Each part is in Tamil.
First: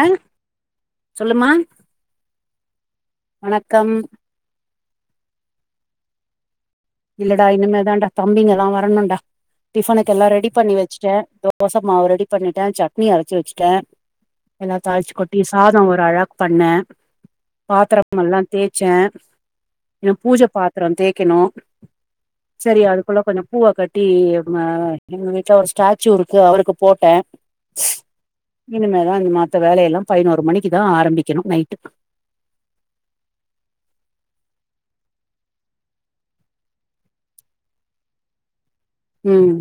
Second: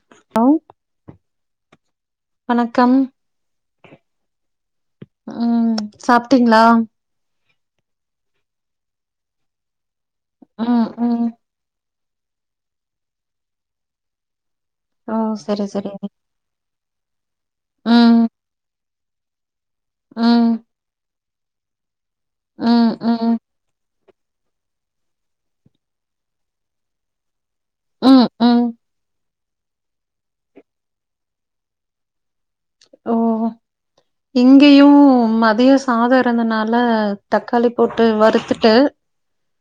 அ ஹலோ சொல்லுமா வணக்கம் வணக்கம் ம் சாப்ட்டீங்ளா இல்லடா இனிமேதான்டா தம்பிங்கல்லா வரணுன்டா டிபனுக்கு எல்லா ரெடி பண்ணி ம் வெச்சிட்டே ம் தோச மாவு ரெடி பண்ணிட்டே சட்னி அரச்சி வெச்சிட்டே எல்லா தாளிச்சி ஓ கொட்டி சரி சாதோ சரி ஒரு அளாக் பண்ணே ம் பாத்ரோம் எல்லா தேச்சே எ பூஜ ம் பாத்ரோ தேக்கணு சரி ம் அதுக்குள்ள ம் கொஞ்சோ பூவ கட் டி எங்க எங்க வீட்ல ஒரு ஸ்டாச்சூ இருக்கு அவருக்கு போட்டே ம் ம் இனிமேதா இந் மத்த வேல எல்லாம் பதினோரு மணிக்கு தா ஆரம்பிக்கணு நைட்டு ஓ ஓ இங்கேயு மதியோ சாதோ இருந்தனால தக்காளி போட்டு வறுத்துட்டு ம்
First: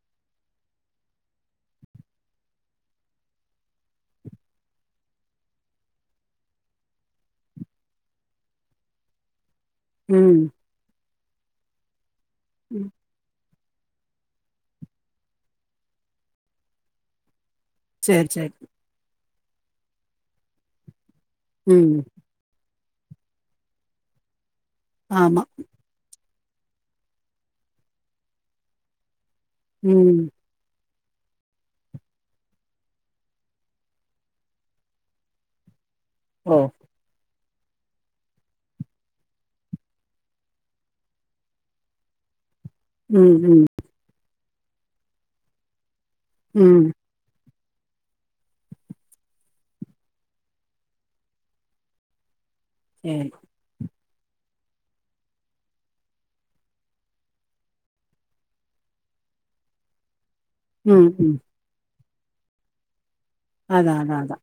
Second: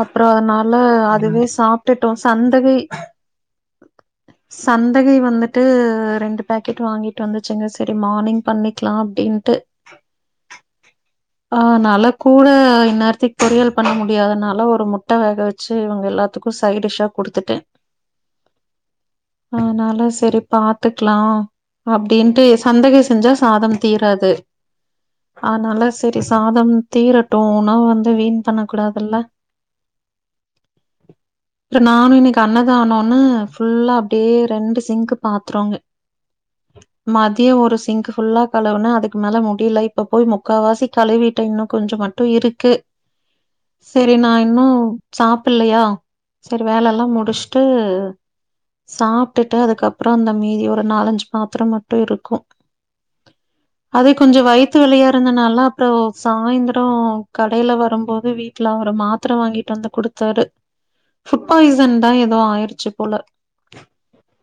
அப்றோ அதனால அதுவே சாப்ட்டுட்டோ சந்தகை சந்தகை வந்துட்டு ரெண்டு பேக்கெட் வாங்கிட்டு வந்துச்சுங்க செரி மார்னிங் பண்ணிக்கலா அப்டின்ட்டு ம் ஆ நாலா கூட இ்ந் நேர்த்திக் பொரியல் பண்ண முடியாதனால ஒரு முட்ட வேக வெச்சு இவுங்க எல்லாத்துக்கு சைடிஸ்ஸா குடுத்துட்டே சேரி சேரி அதனால சேரி பாத்துக்லா ம் அப்டின்ட்டு சந்தகை செஞ்சா சாதம் தீராது ஆமா அதனால சரி சாதம் தீரட்டு உணவு வந்து வீண் பண்ண கூடாதுல்ல ம் இல்ல நானு இன்னைக்கு அண்ணதானனு ஃபுல்லா அப்படியே ரெண்டு சிங்க் பாத்திறோங்க ஓ மதிய ஒரு சிங்க் ஃபுல்லா கலுவுன அதுக்கு மேல முடியல இப்ப போய் முக்காவாசி கழிவிட்டு இன்னு கொஞ்ச மட்டு இருக்கு ம் ம் சரி நா இன்னு சாப்பல்லையா சரி ம் வேல எல்லா முடிச்சுட்டு சாப்ட்டுட்டு அதுக்கப்பறோ அந்த மீதி ஒரு நாலஞ்சு பாத்திர மட்டு இருக்கு ம் அது கொஞ்ச வயித்து வலியா இருந்தனால அப்பறோ சாய்ந்தர கடையில வரும்போது வீட்ல அவரு மாத்திர வாங்கிட்டு வந்து குடுத்தாரு ம் ம் ரீசண்டா ஏதோ ஆயிடுச்சி போல அதா அதா அதா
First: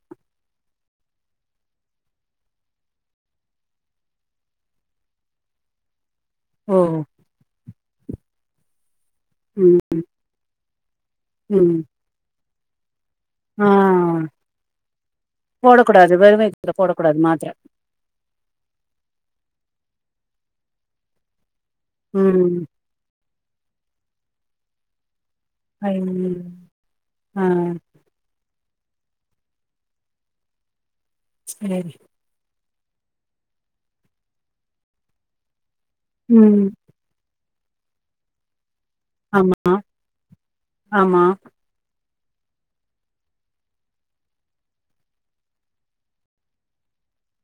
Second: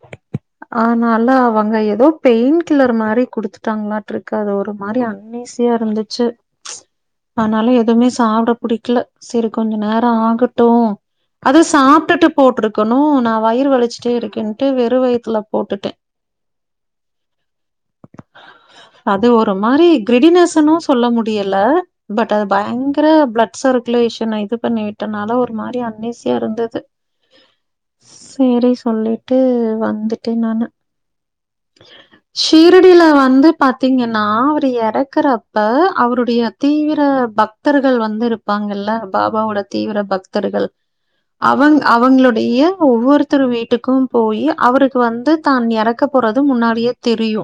ஆனால அவங்க ஏதோ பெயிண்ட் கில்லர் மாரி குடுத்துட்டாங்களான்ட்ருக் அது ஒரு மாரி அன்ஈசியா இருந்துச்சு ஓ ஆனால எதுவுமே சாப்பட புடிக்கல சரி கொஞ்ச ம் நேர ஆகட்டு அது ம் சாப்ட்டுட்டு போட்ருக்கணு நா ஆ வயிறு வலிச்சிட்டே இருக்குன்ட்டு வெறு வயத்துல போட்டுட்டே போடக்கூடாது வெறும் வயித்துல போடக்கூடாது மாத்திர அது ஒரு மாரி கிரடினேசனு சொல்ல முடியல பட் அது ம் பயங்கர பிளட் சர்க்குலேஷன் இது பண்ணிவிட் இத்தனால ஒரு மாரி ஐய்யய்யோ அன்னிசியா இருந்தது ஆ சேரி சொல்லிட்டு வந்துட்டே நானு சரி சிஷீரடியில வந்து பாத்தீங்கன்னா அவருஎறக்கறப்ப அவருடைய ம் தீவி ஆ பக்தர்கள் வந்து இருப்பாங்கல்ல பாபாவோட ஆமா தீவிர பக்தர்கள் ஆமா அவுங்க அவங்களுடைய ஒவ்வொருத்தரு வீட்டுக்கும் போயி அவருக்கு வந்து தான் எறக்க போறதும் முன்னாடியே தெரியு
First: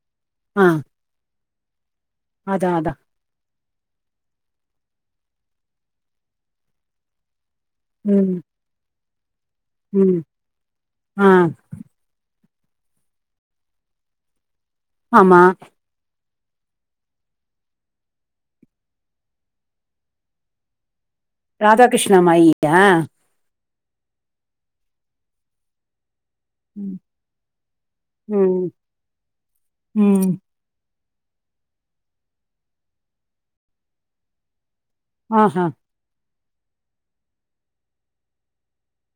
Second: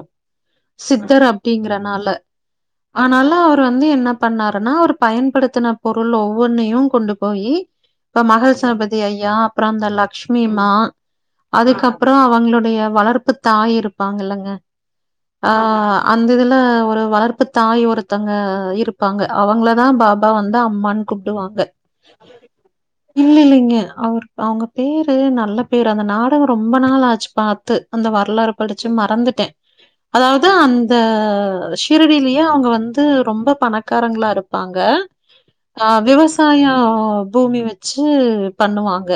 ஆ சித்தர் அப்டிங்கறனால அதா அதா அதனால அவர் வந்து என்ன பண்ணாருன்னா அவர் பயன்படுத்தின பொருள் ஒவ்வொன்னயு கொண்டு போயி இப்ப ம் மகள்சாபதி ஐயா அப்பறம் அந்த ம் லக்ஷிமிமா ஆ அதுக்கப் பறோ அவங்களுடைய வளர்ப்பு தாய் இருப்பாங்கல்லங்க ஆமா ஆ அந்த இதுல ஒரு வளர்ப்பு தாய் ஒருத்தங்க இருப்பாங்க அவங்கள தா பாபா வந்து அம்மான் ராதா கிருஷ்ணா மாயிட்ட இல்ல இல்லைங்க அவர் அவுங்க பேரு நல்ல பேரு அந்த நாட் அப்பாவ ரொம்ப ம் நாள் ஆச்சு பாத்து அந்த வரலாறு ம் படிச்சு மறந்துட்டே ம் அதாவது அந் இந்த சிறடியிலயே அவங்க வந்து ரொம்ப பணக்காரங்களா இருப்பாங்க ஆஹா அ விவசாய பூமி வச்சு பண்ணுவாங்க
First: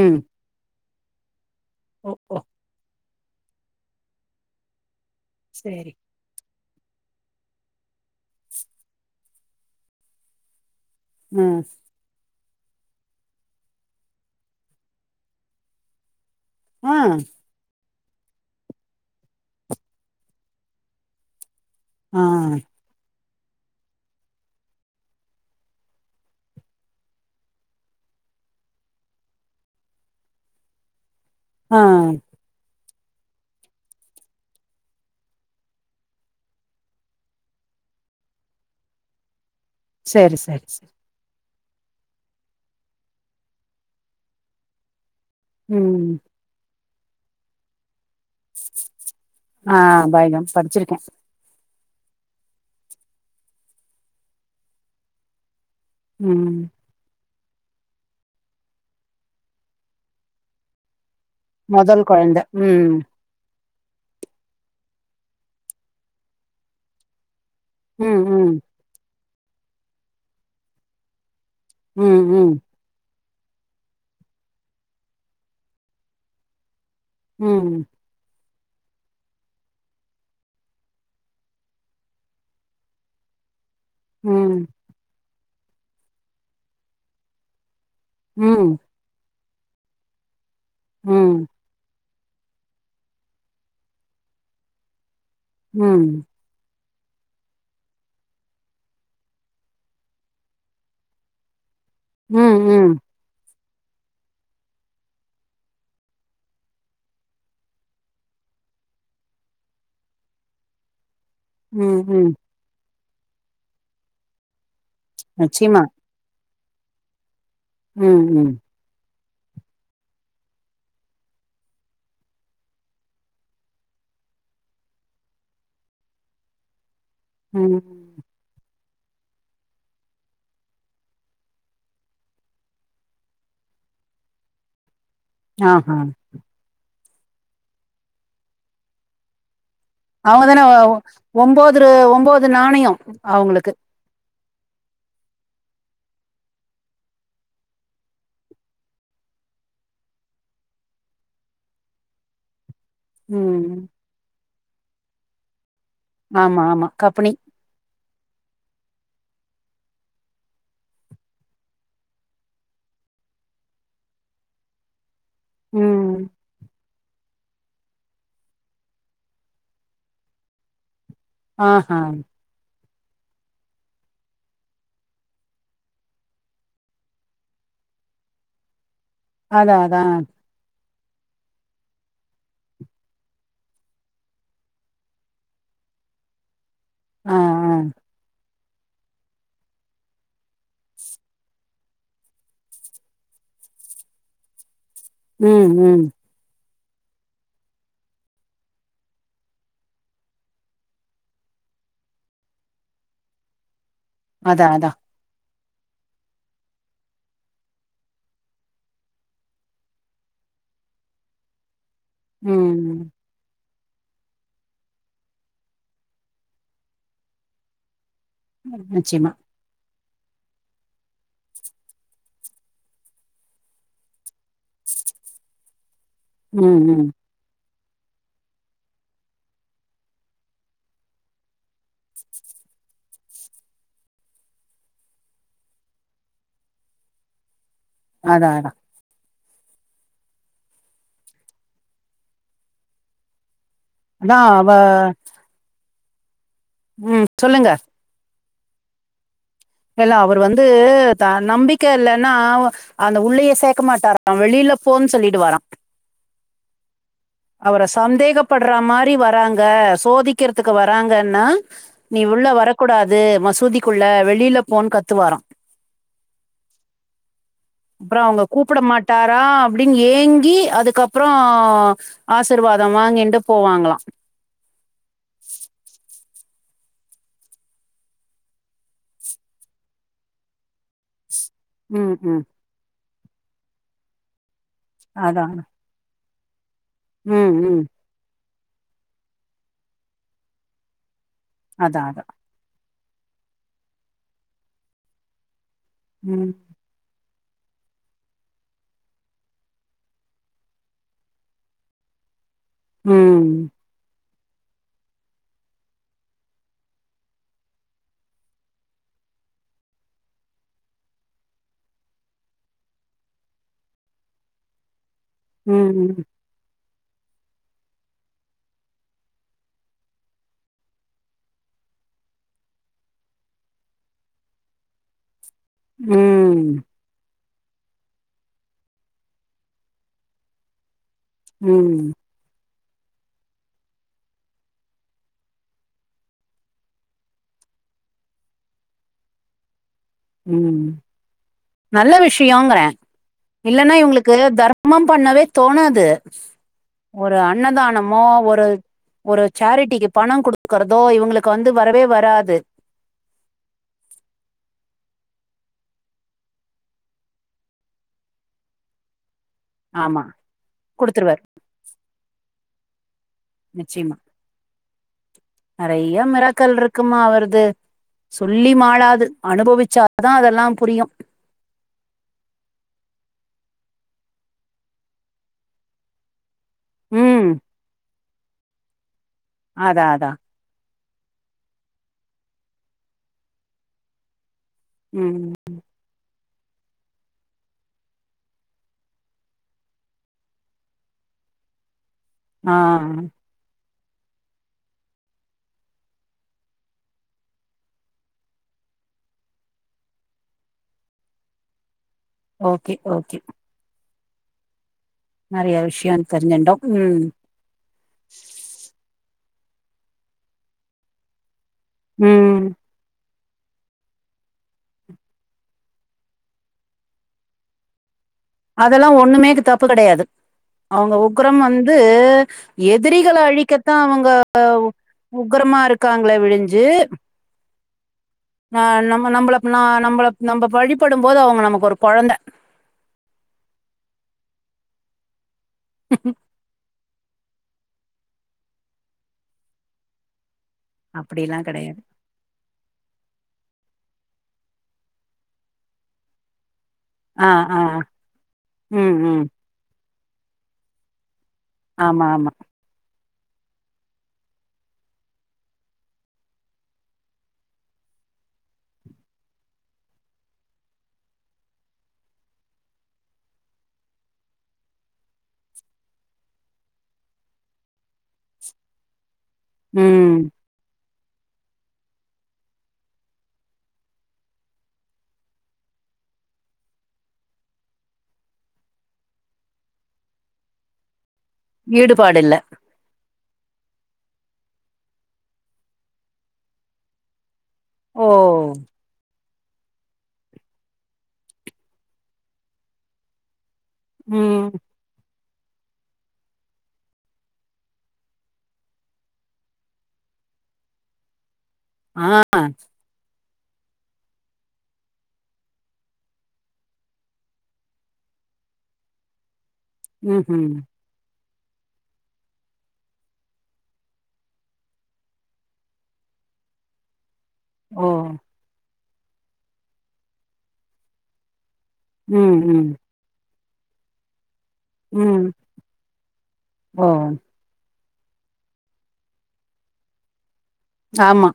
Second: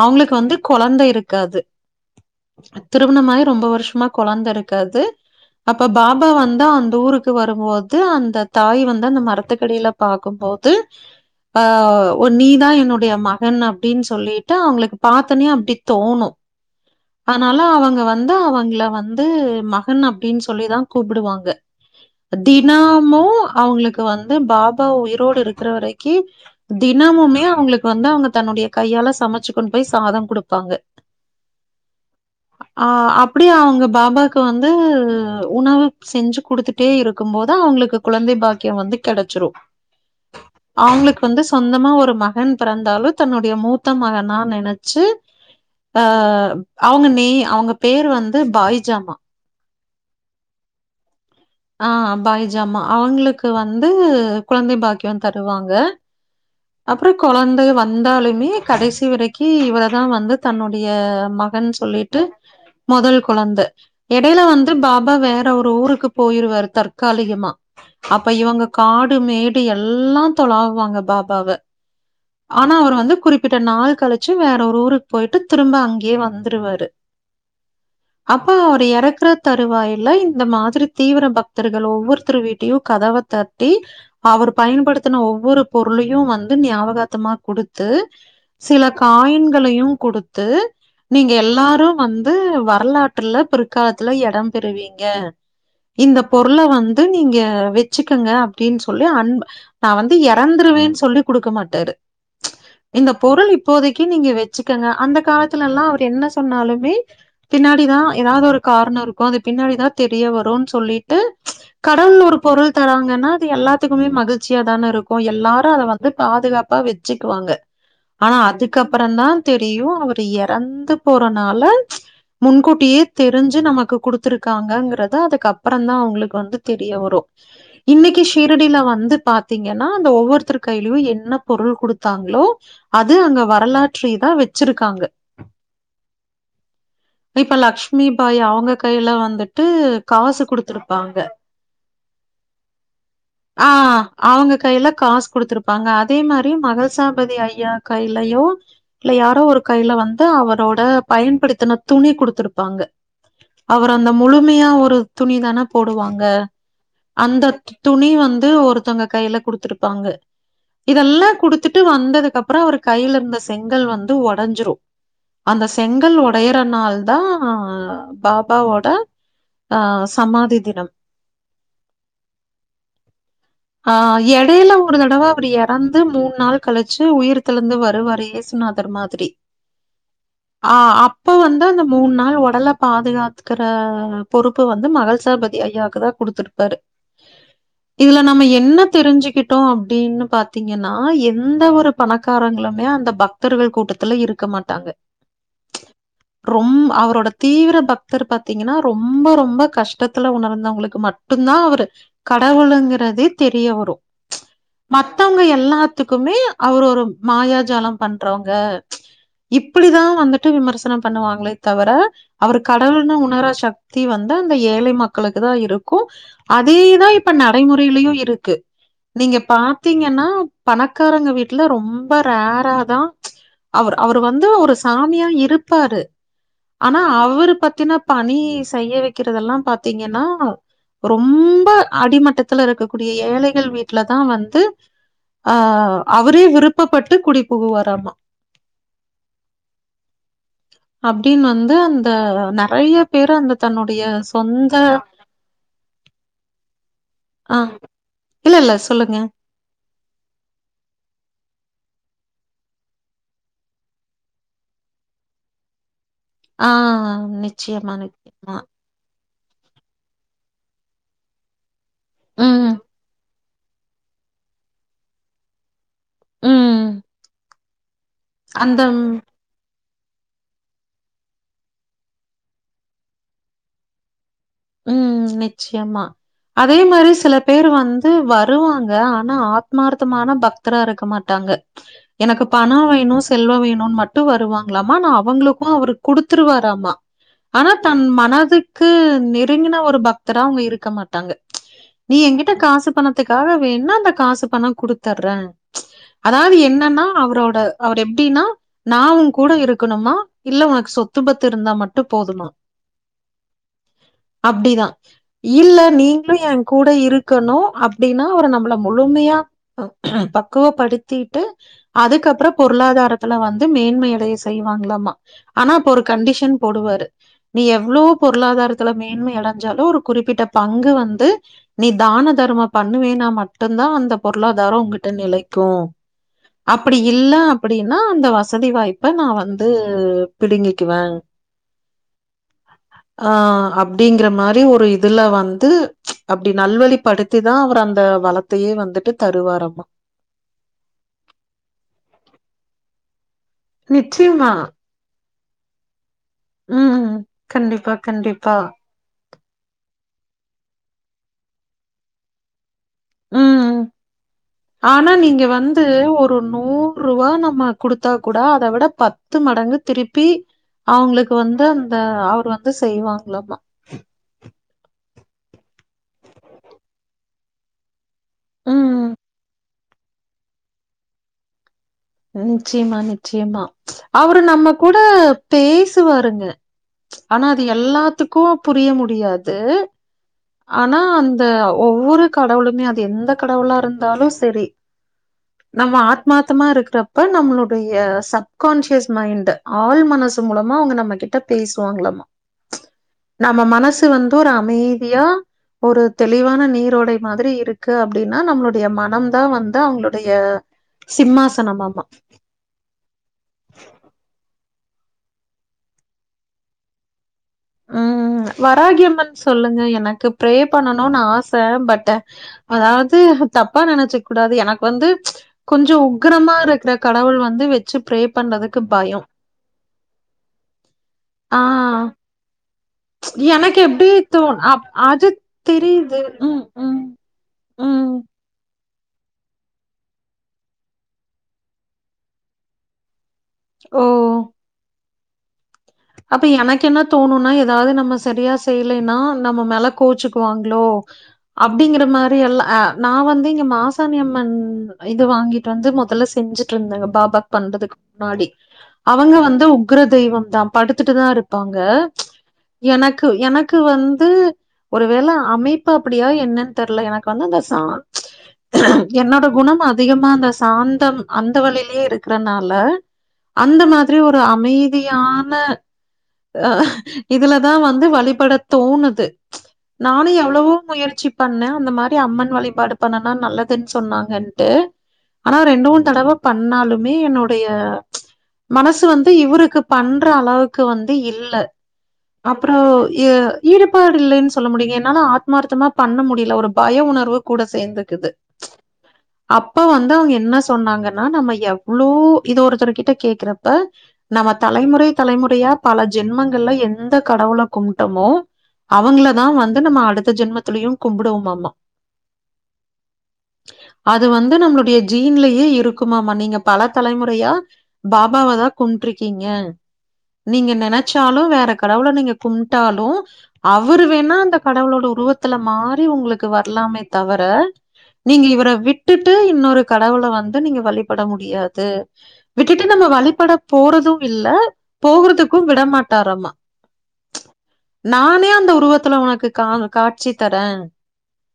ம் அவங்களுக்கு வந்து கொழந்த இருக்காது ஓ ஓ திருமணமாயி ரொம்ப வருஷமா கொழந்த இருக்காது அப்ப சரி பாப் ப்பா வந்தா அந்த ஊருக்கு வரும்போது அந்த தாய் வந்து அந்த மரத்துக்கடில பாக்கும்போது ஆ ஆவ் ஒ நீதா என்னுடைய மகன் அப்டின் சொல்லிட்டு அவ்ங்களுக் பாத்தோனே அப்டி தோணு ஆ அனால அவங்க வந்து அவங்ள வந்து மஹன் அப்டின் சொல்லிதா கூப்டுவாங்க ஆ தினாமு அவ்ங்ளுக் வந்து பாபா உயிரோடு இருக்ற வரைக்கி தினமுமே அவ்ங்ளுக் வந்து அவ்ங்க தன்னுடைய கையால சமச்சுக் கொண்டு போய் சாதம் கொடுப்பாங்க ஆ ஆ அப்டியா அவ்ங்கு பாபாக்கு வந்து உணவு செஞ்சு குடுத்துட் ட்டே இருக்கும் போது அவ்ங்ளுக்கு குழந்தை பாக்ய வந்து கெடச்சிரு சரி சரி சரி அவ்ங்ளுக் வந்து சொந்தமா ஒரு மஹன் பிறந்தாலு தன்னுடைய மூத்த மகனா நெனச்சு அ ம் அவ்ங்க நீ அவ்ங்க பேர் வந்து பாய்ஜாமா ஆ பாய்தா படிச்சிருக்கே ஆ பாய்ஜாமா அவ்ங்ளுக்கு வந்து குழந்தை பாக்யு தருவாங்க ம் அப்றோ கொழந்டு வந்தாலுமே கடேசி வரக்கி இவளதா வந்து தன்னுடைய மக் கன் முதல் சொல்லிட்டு குழந்த ம் மொதல் கு குழந்த எடைய்ல வந்து பாபா வேற ஒரு ஊருக்கு போயிருவார் தற்காலிகமா ம், அப்ப ம். இவங்க காடு மேடு எல்லா தொளாவ்வாங்க பாபாவ ம் ம் ஆனா அவர் வந்து குறிப்பிட்ட நாள் கழிச்சு வேற ஒரு ஊருக் போய்ட்டு திரும்ப அங்க்யே வந்துருவாரு ம் உ அப்ப அவர் யறக்ற தருவாயில இந்த மாதிரி தீவிர பக்தர்கள் ஒவ்வொருத்தர் வீட்டையு கதவ தட்டி அவர் ம். பயன்படுத் த்தன ஒவ்வொரு பொருளையு வந்து ஞாபகாத்தமா குடுத்து ம், ம். சிலக் காயின்களையு குடுத்து நீங்க ம், எல்லாரு வந்த் து வரலாற்றுல பிற்காலத்துல யடம் பெறுவீங்க ம். இந்த பொருள வந்து நீங்க வச்சிக்குங்க அப்டின் சொல்லி அன்ப தா வந்து எறந்துருவேன் சொல்லி குடுக்க மாட்டாரு ம் ம் இந்த பொருள் இப்போதைக்கி நீங்க வெச்சிக்கங்க அந்த காலத்துல எல்லா அவர் என்ன சொன்னாலுமே பின்னாடிதா எதாவ்து ஒரு காரணோ இருக்கோ அது பின்னாடிதா தெரிய வருன்ஸ் சொல்லிட்டு ம் கடவுள் ம் ஒரு பொருள் தராங்கன்னா அது எல்லாத்துக்குமே மகிழ்ச்சியா தான இருக் ஓ எல்லாரு நிச்சயமா. அத வந்து பாதுகாப்பா வெச்சுக்குவாங்க ம், ஆனா ம். அதுக் கப்புறன்தா தெரியு அவ்ரு எறந்து போறனால முன்கூட்டியே தெரிஞ்சி நமக்கு குடுத்துருக்காங்கங்கறத அதுக்கப் ப்பறன்தா அவ்ங்ளுக் வந்து தெரிய வரு ம். இன்னிக்கிஷ் திரடில வந்து பாத்தீங்கன்னா அந்த ஒவ்வொருத்தரு கையியு என்ன பொருள் குடுத்தாங்ளோ அது அங்க வரலாற்றைதா வெச்சிருக்காங்க யா ஹ பெய்ப்ப லக்ஷ்மி பாய் அவ்ங்க கைய்ல வந்துட்டு காசு த்தனஓ குடுத்துருப்பாங்க. ஒம்போத்ரு ஒம்போது நாணயோ ஆ அவ்ங்களுக்கு அவங்க கையில காசு குடுத்துருப்பாங்க அதே மாரி மகசாபதி ஐயா கையிலயோ இல்ல யாரோ ஒரு கையில வந்து அவரோட பயன்படுத்தின துணி குடுத்துருப்பாங்க ம். அவரு அந்த முழுமையா ஒரு துணி தான போடுவாங்க ஆமா, ஆமா. கம்பனி. அந்த துணி வந்து ஒருத்தவங்க கையில குடுத்துருப்பாங்க இதெல்லா குடுத்துட்டு வந்ததுக்கு அப்றோ அவரு கையில இருந்த செங்கல் வந்து ஒடஞ்சிரு அந்த செங்கல் ம். ஒடையற நாள்தா பாபாவோட ஆ சமாதி தினம் ஆஹா ஆ எடையில ஒரு தடவ அவரு எறந்து மூண் நாள் கழிச்சு உயிர்தெலுந்து வருவாரு ஏசு நாதர் தர்மாதிரி அதா அதா ஆ அப்ப வந்து அந்த மூண் நாள் ஒடல பாதுகாத்துக்குற பொறுப்பு வந்து மகள் சாபதி ஐயாக்குதா குடுத்துருப்பாரு ஆ, ஆ. இதுல நம்ம என்ன தெரிஞ்சுக்கிட்டோ அப்படின்னு பாத்தீங்கன்னா எந்த ஒரு பணக்காரங்களுமே அந்த பக்த பத்தர்கள் கூட்டத்துல இருக்க மாட்டாங்க ம் ம் ரொம் அவரோட தீவிர பக்தர் பாத்தீங்கன்னா ரொம் ரொம்ப ரொம்ப கஷ்டத்துல உணர்ந்தவங்களுக்கு மட்டுந்தா அவரு கடவுளுங்குறதே தெரிய வரு அதா அதா மத்தவங்க எல்லாத்துக்குமே அவரு ஒரு மாயாஜாலம் பண்றவங்க இப்பிடிதா வந்துட்டு விமர்சனம் பண்ணுவாங்களே தவிர அவரு ம். கடவுளுனு உணர சக்தி வந்து அந்த ஏழை மக்களுக்குதா இருக்கு அதேதா இப்ப நடைமுறைலயு இருக் கு நிச்சயமா. நீங்க பாத்தீங்கன்னா பணக்காரங்க வீட்ல ரொம்ப ரேராதா அவர் அவரு வந்து ஒரு சாமியா இருப்பாரு ம், ஆனா ம். அவுரு பத்தின பணி செய்ய வெக்கிறதெல்லா பாத்தீங்கன்னா ரொம்ப அடிமட்டத்துல இருக்கக்கூடிய ஏழைகள் வீட்லதா வந்து ஆ அவரே விருப்பப்பட்டு குடி புகுவாராமா அதா அதா அப்டின்னு வந்து அந்த நெறைய பேரு அந்த தன்னுடைய அதான் அவ சொந்த ம். ஆ சொல்லுங்க. இல்ல இல்ல சொல்லுங்க இல்ல அவரு வந்து நம்பிக்க இல்லன்னா அந்த உள்ளயே சேக்க மாட்டாரா வெளியில போன்னு சொல்லிடுவாரா ஆ அவர நிச்சயமா, நிச்சயமா. சந்தேகப்பட்ற மாரி வராங்க சோதிக்றதுக்கு வராங்கன்னா நீ உள்ள ம், வரக்கூடாது மசூதிக்குள்ள வெளில போன்னு கத்துவாரா ம் அப்ற அவங்க கூப்பிட அந்த மாட்டாரா அப்படின்னு ஏங்கி அதுக்கப்றோ ஆசிர்வாத வாங்கீன்டு போவாங்களா ம் நிச்சயமா அதே மாரி சில பேர் வந்து வருவாங்க ஆனா ஆத்மார்த்தமான பக்தரா இருக்க மாட்டாங்க ம் ம் எனக்கு பணோ வேணு செல்வோ வேணுனு மட்டு வருவாங்களாமா ஆனா அதா அவங்களுக்கு அவரு குடுத்துரு வாராமா ம் ஆனா ம் தன் மனதுக்கு ங்கன்னா ஒரு பக்தரா அவங்க இருக்க மாட்டாங்க அதா நீ அதா எங்க இப்ப காசு பணத்துக்காக வேண்ணா அந்த காசு பணோ குடுத்தர்றேன் ம் அதாவது என்னன்னா அவரோட அவர் எப்படின்னா நா உன்கூட இருக்கணுமா இல்ல உனக்கு சொத்து பத்து இருந்தா மட்டும் போதுமா ம் அப்டிதா இல்ல நீங்களும் என் கூட இருக்கணு அப்படின்னா அவர் நம்மள முழுமையா பக்குவப்படுத்திட்டு அதுக்கப்புறம் பொருளாதாரத்துல வந்து மேன்மையடைய செய்வாங்களாமா ஆனா அப்ப ஒரு ம் கண்டிஷன் போடுவாரு நீ எவ்ளோ பொருளாதாரத்துல மேன் மேன்மை அடைஞ்சாலும் ஒரு குறிப்பிட்ட பங்கு வந்து நீ தான தர்மம் பண்ணுவேனா மட்டும்தா அந்த பொருளாதாரம் உங்கிட்ட நிலை க்கும் ப ம் அப்படி இல்ல அப்படின்னா அந்த வசதி வாய்ப்ப நா வந்து பிடுங்கிக்குவேன் ம் ஆ அப் அப்படிங்கற மாறி ஒரு இதுல வந்து அப்படி நல்வழிப்படுத்தி தா அவர் அந்த வள த்தையே வந்துட்டு தருவாரமா ம் நல்ல விஷயோங்குறே இல்லன்னா இவுங்களுக்கு நிச்சயமா தர்ம ர்மம் பண்ணவே தோணாது ம். ஒரு கண்டிப்பா, அன்னதானமோ கண்டிப்பா. ஒரு ஒரு சேரட்டிக்கு பணம் குடுகறதோ இவுங்களுக்கு வந்து வரவே வராது ம் ஆனா நீங்க வந்து ஒரு நூறு ரூவா நம்ம குடுத்தா கூட அத விட பத்து மடங்கு ஆமா திருப்பி அவங்களுக்கு குடுத்துருவாரு வந்து அந்த அவர் வந்து செய்வாங்களாமா நிச்சயமா நிறய மிராக்கல் இருக்குமா அவரது சொல்லி ம். மாளாது அனுபவிச்சாதா அதெல்லா புரியும் நிச்சயமா நிச்சயமா அவரு நம்ம கூட பேசுவாருங்க ஆனா ம் அது எல்லாத்துக்கும் புரிய முடியாது தா தா ஆனா அந்த ஒவ்வொரு கடவுளுமே அது எந்த கடவுளா இருந்தாலும் சரி ம் நம்ம ஆத்மாத்தமா இருக்கிறப்ப நம்மளுடைய சப்கான்சியஸ் மைண்டு ஆள் மனசு மூலமா அவங்க நம்ம கிட்ட பேசுவாங்களாமா ஆ நம்ம மனசு வந்து ஒரு அமைதியா ஒரு தெளிவான நீரோடை மாதிரி இருக்கு அப்படின்னா நம்மளுடைய மனம தா வந்து அவங்களுடைய சிம்மாசனமாமா ஓகே ஓகே நறிய விஷய தெரிஞ்சிட்டோ ம் உம் வராகிஅம்மன் சொல்லுங்க எனக்கு ப்ரே பண்ணனும்னு ஆச பட் ம் அதாவது தப்பா நெனைச்சிக் கூடாது எனக் வந்து கொஞ்சோ உக்ரமா இருக்கிற கடவுள் வந்து வெ ச்சி ப்ரே பண்றது அதெல்லா ஒண்ணுமேக்கு தப்பு கிடையாது அவங்க உக்ரம் வந்து ஆஹ் எதிரிகள எனக்கு அழிக்கத்தா எப்டி அவுங்க தோண் அப் அது உக்கரமா தெரியுது இருக்காங்களே ம் விழிஞ்சி ம் ம் ஆ நம்ம நம்மள நா நம்மள நம்ப வழிபடு போது அவுங்க நமக்கு ஒரு கொழந்த ஓ அப்ப எனக்கு என்ன தோணுனா ஏதாவ்து நம்ம சரியா செய்யலைன்னா நம்ம மேல கோச்சுக்குவாங்களோ அப்படிலா கெடையாது அப்டிங்கிற மா ரியெல்ல நா வந்து இங்க மாசாணி அம்மன் இது வாங்கிட்டு வந்து முதல்ல செஞ்சுட்டு இருந்தேங்க ஆ பாபாக் ஆ பண்றதுக்கு முன்னாடி ம் அவுங்க ம் வந்து உக்ர தெய்வம்தா படுத்துட்டுதா இருப் பாங்க ஆமா ஆமா எனக்கு எனக்கு வந்து ஒருவேல அமைப்பு அப்டியோ என்னன்னு தெர்ல எனக்கு வந்து அந்த சா என்னோட குணம் அதிகமா அந்த சாந்தம் அந்த வழியிலயே இருக்கறனால அந்த மாதிரி ஒரு அமைதியா ன அ இதுல தா வந்து வழிபட தோணுது நானு ம் எவ்ளவோ முயற்சி பண்ண அந்த மாரி அம்மன் வழிபாடு பண்ணனா நல்லதுன்னு சொன்னாங்கன்ட்டு ஆனா ரெண்டு மூணு தடவ பண்ணாலுமே என்னுடைய மனசு வந்து இவ்ருக்கு பண்ற அளவுக்கு வந்து இல்ல ஈடுபாடு இல்ல அப்புறோ எ ஈடுபாடு இல்லைன்னு சொல்ல முடியு என்னால ஆத்மார்த்தமா பண்ண முடியில ஒரு பய உணர்வு கூட ஓ சேந்துக்குது அப்ப வந்து அவுங்க என்ன சொன்னாங்கன்னா நம்ம எவ்வளோ இது ஒருத்தருக்கிட்ட கேக்குறப் ப நம்ம ம் தலைமுறை தலைமுறையா பல ஜென்மங்கள்ல எந்த கடவுள கும்டோமோ அவுங்களதா வந்து நம்ம அடுத்த ஜென்மத்துலயு கும்புடுவோமாமா ஆ அது வந்து நம்மளுடைய ஜீன்லயே இருக்குமாமா நீங்க பல தலைமுறையா பாபாவ தா கும்ட்ரிக்கீங்க ம்ஹும் நீங்க நெனைச்சாலு வேற கடவுள நீங்க கும்ட்டாலு அவுரு வேணா அந்த கடவுளோட உருவத்துல மாறி உங்களுக்கு வர்லாமே தவர ஓ நீங்க இவ்ர விட்டுட்டு இன்னொரு கடவுள வந்து நீங்க வழிப்பட முடியாது ம் விட்டுட்டு ம் நம்ம வழிபட போறது இல்ல ம் போகுறதுக்கு விடமாட்டாராம ஓ நானே அந்த உருவத்துல உனக்கு கான காட்சி தரே ஆமா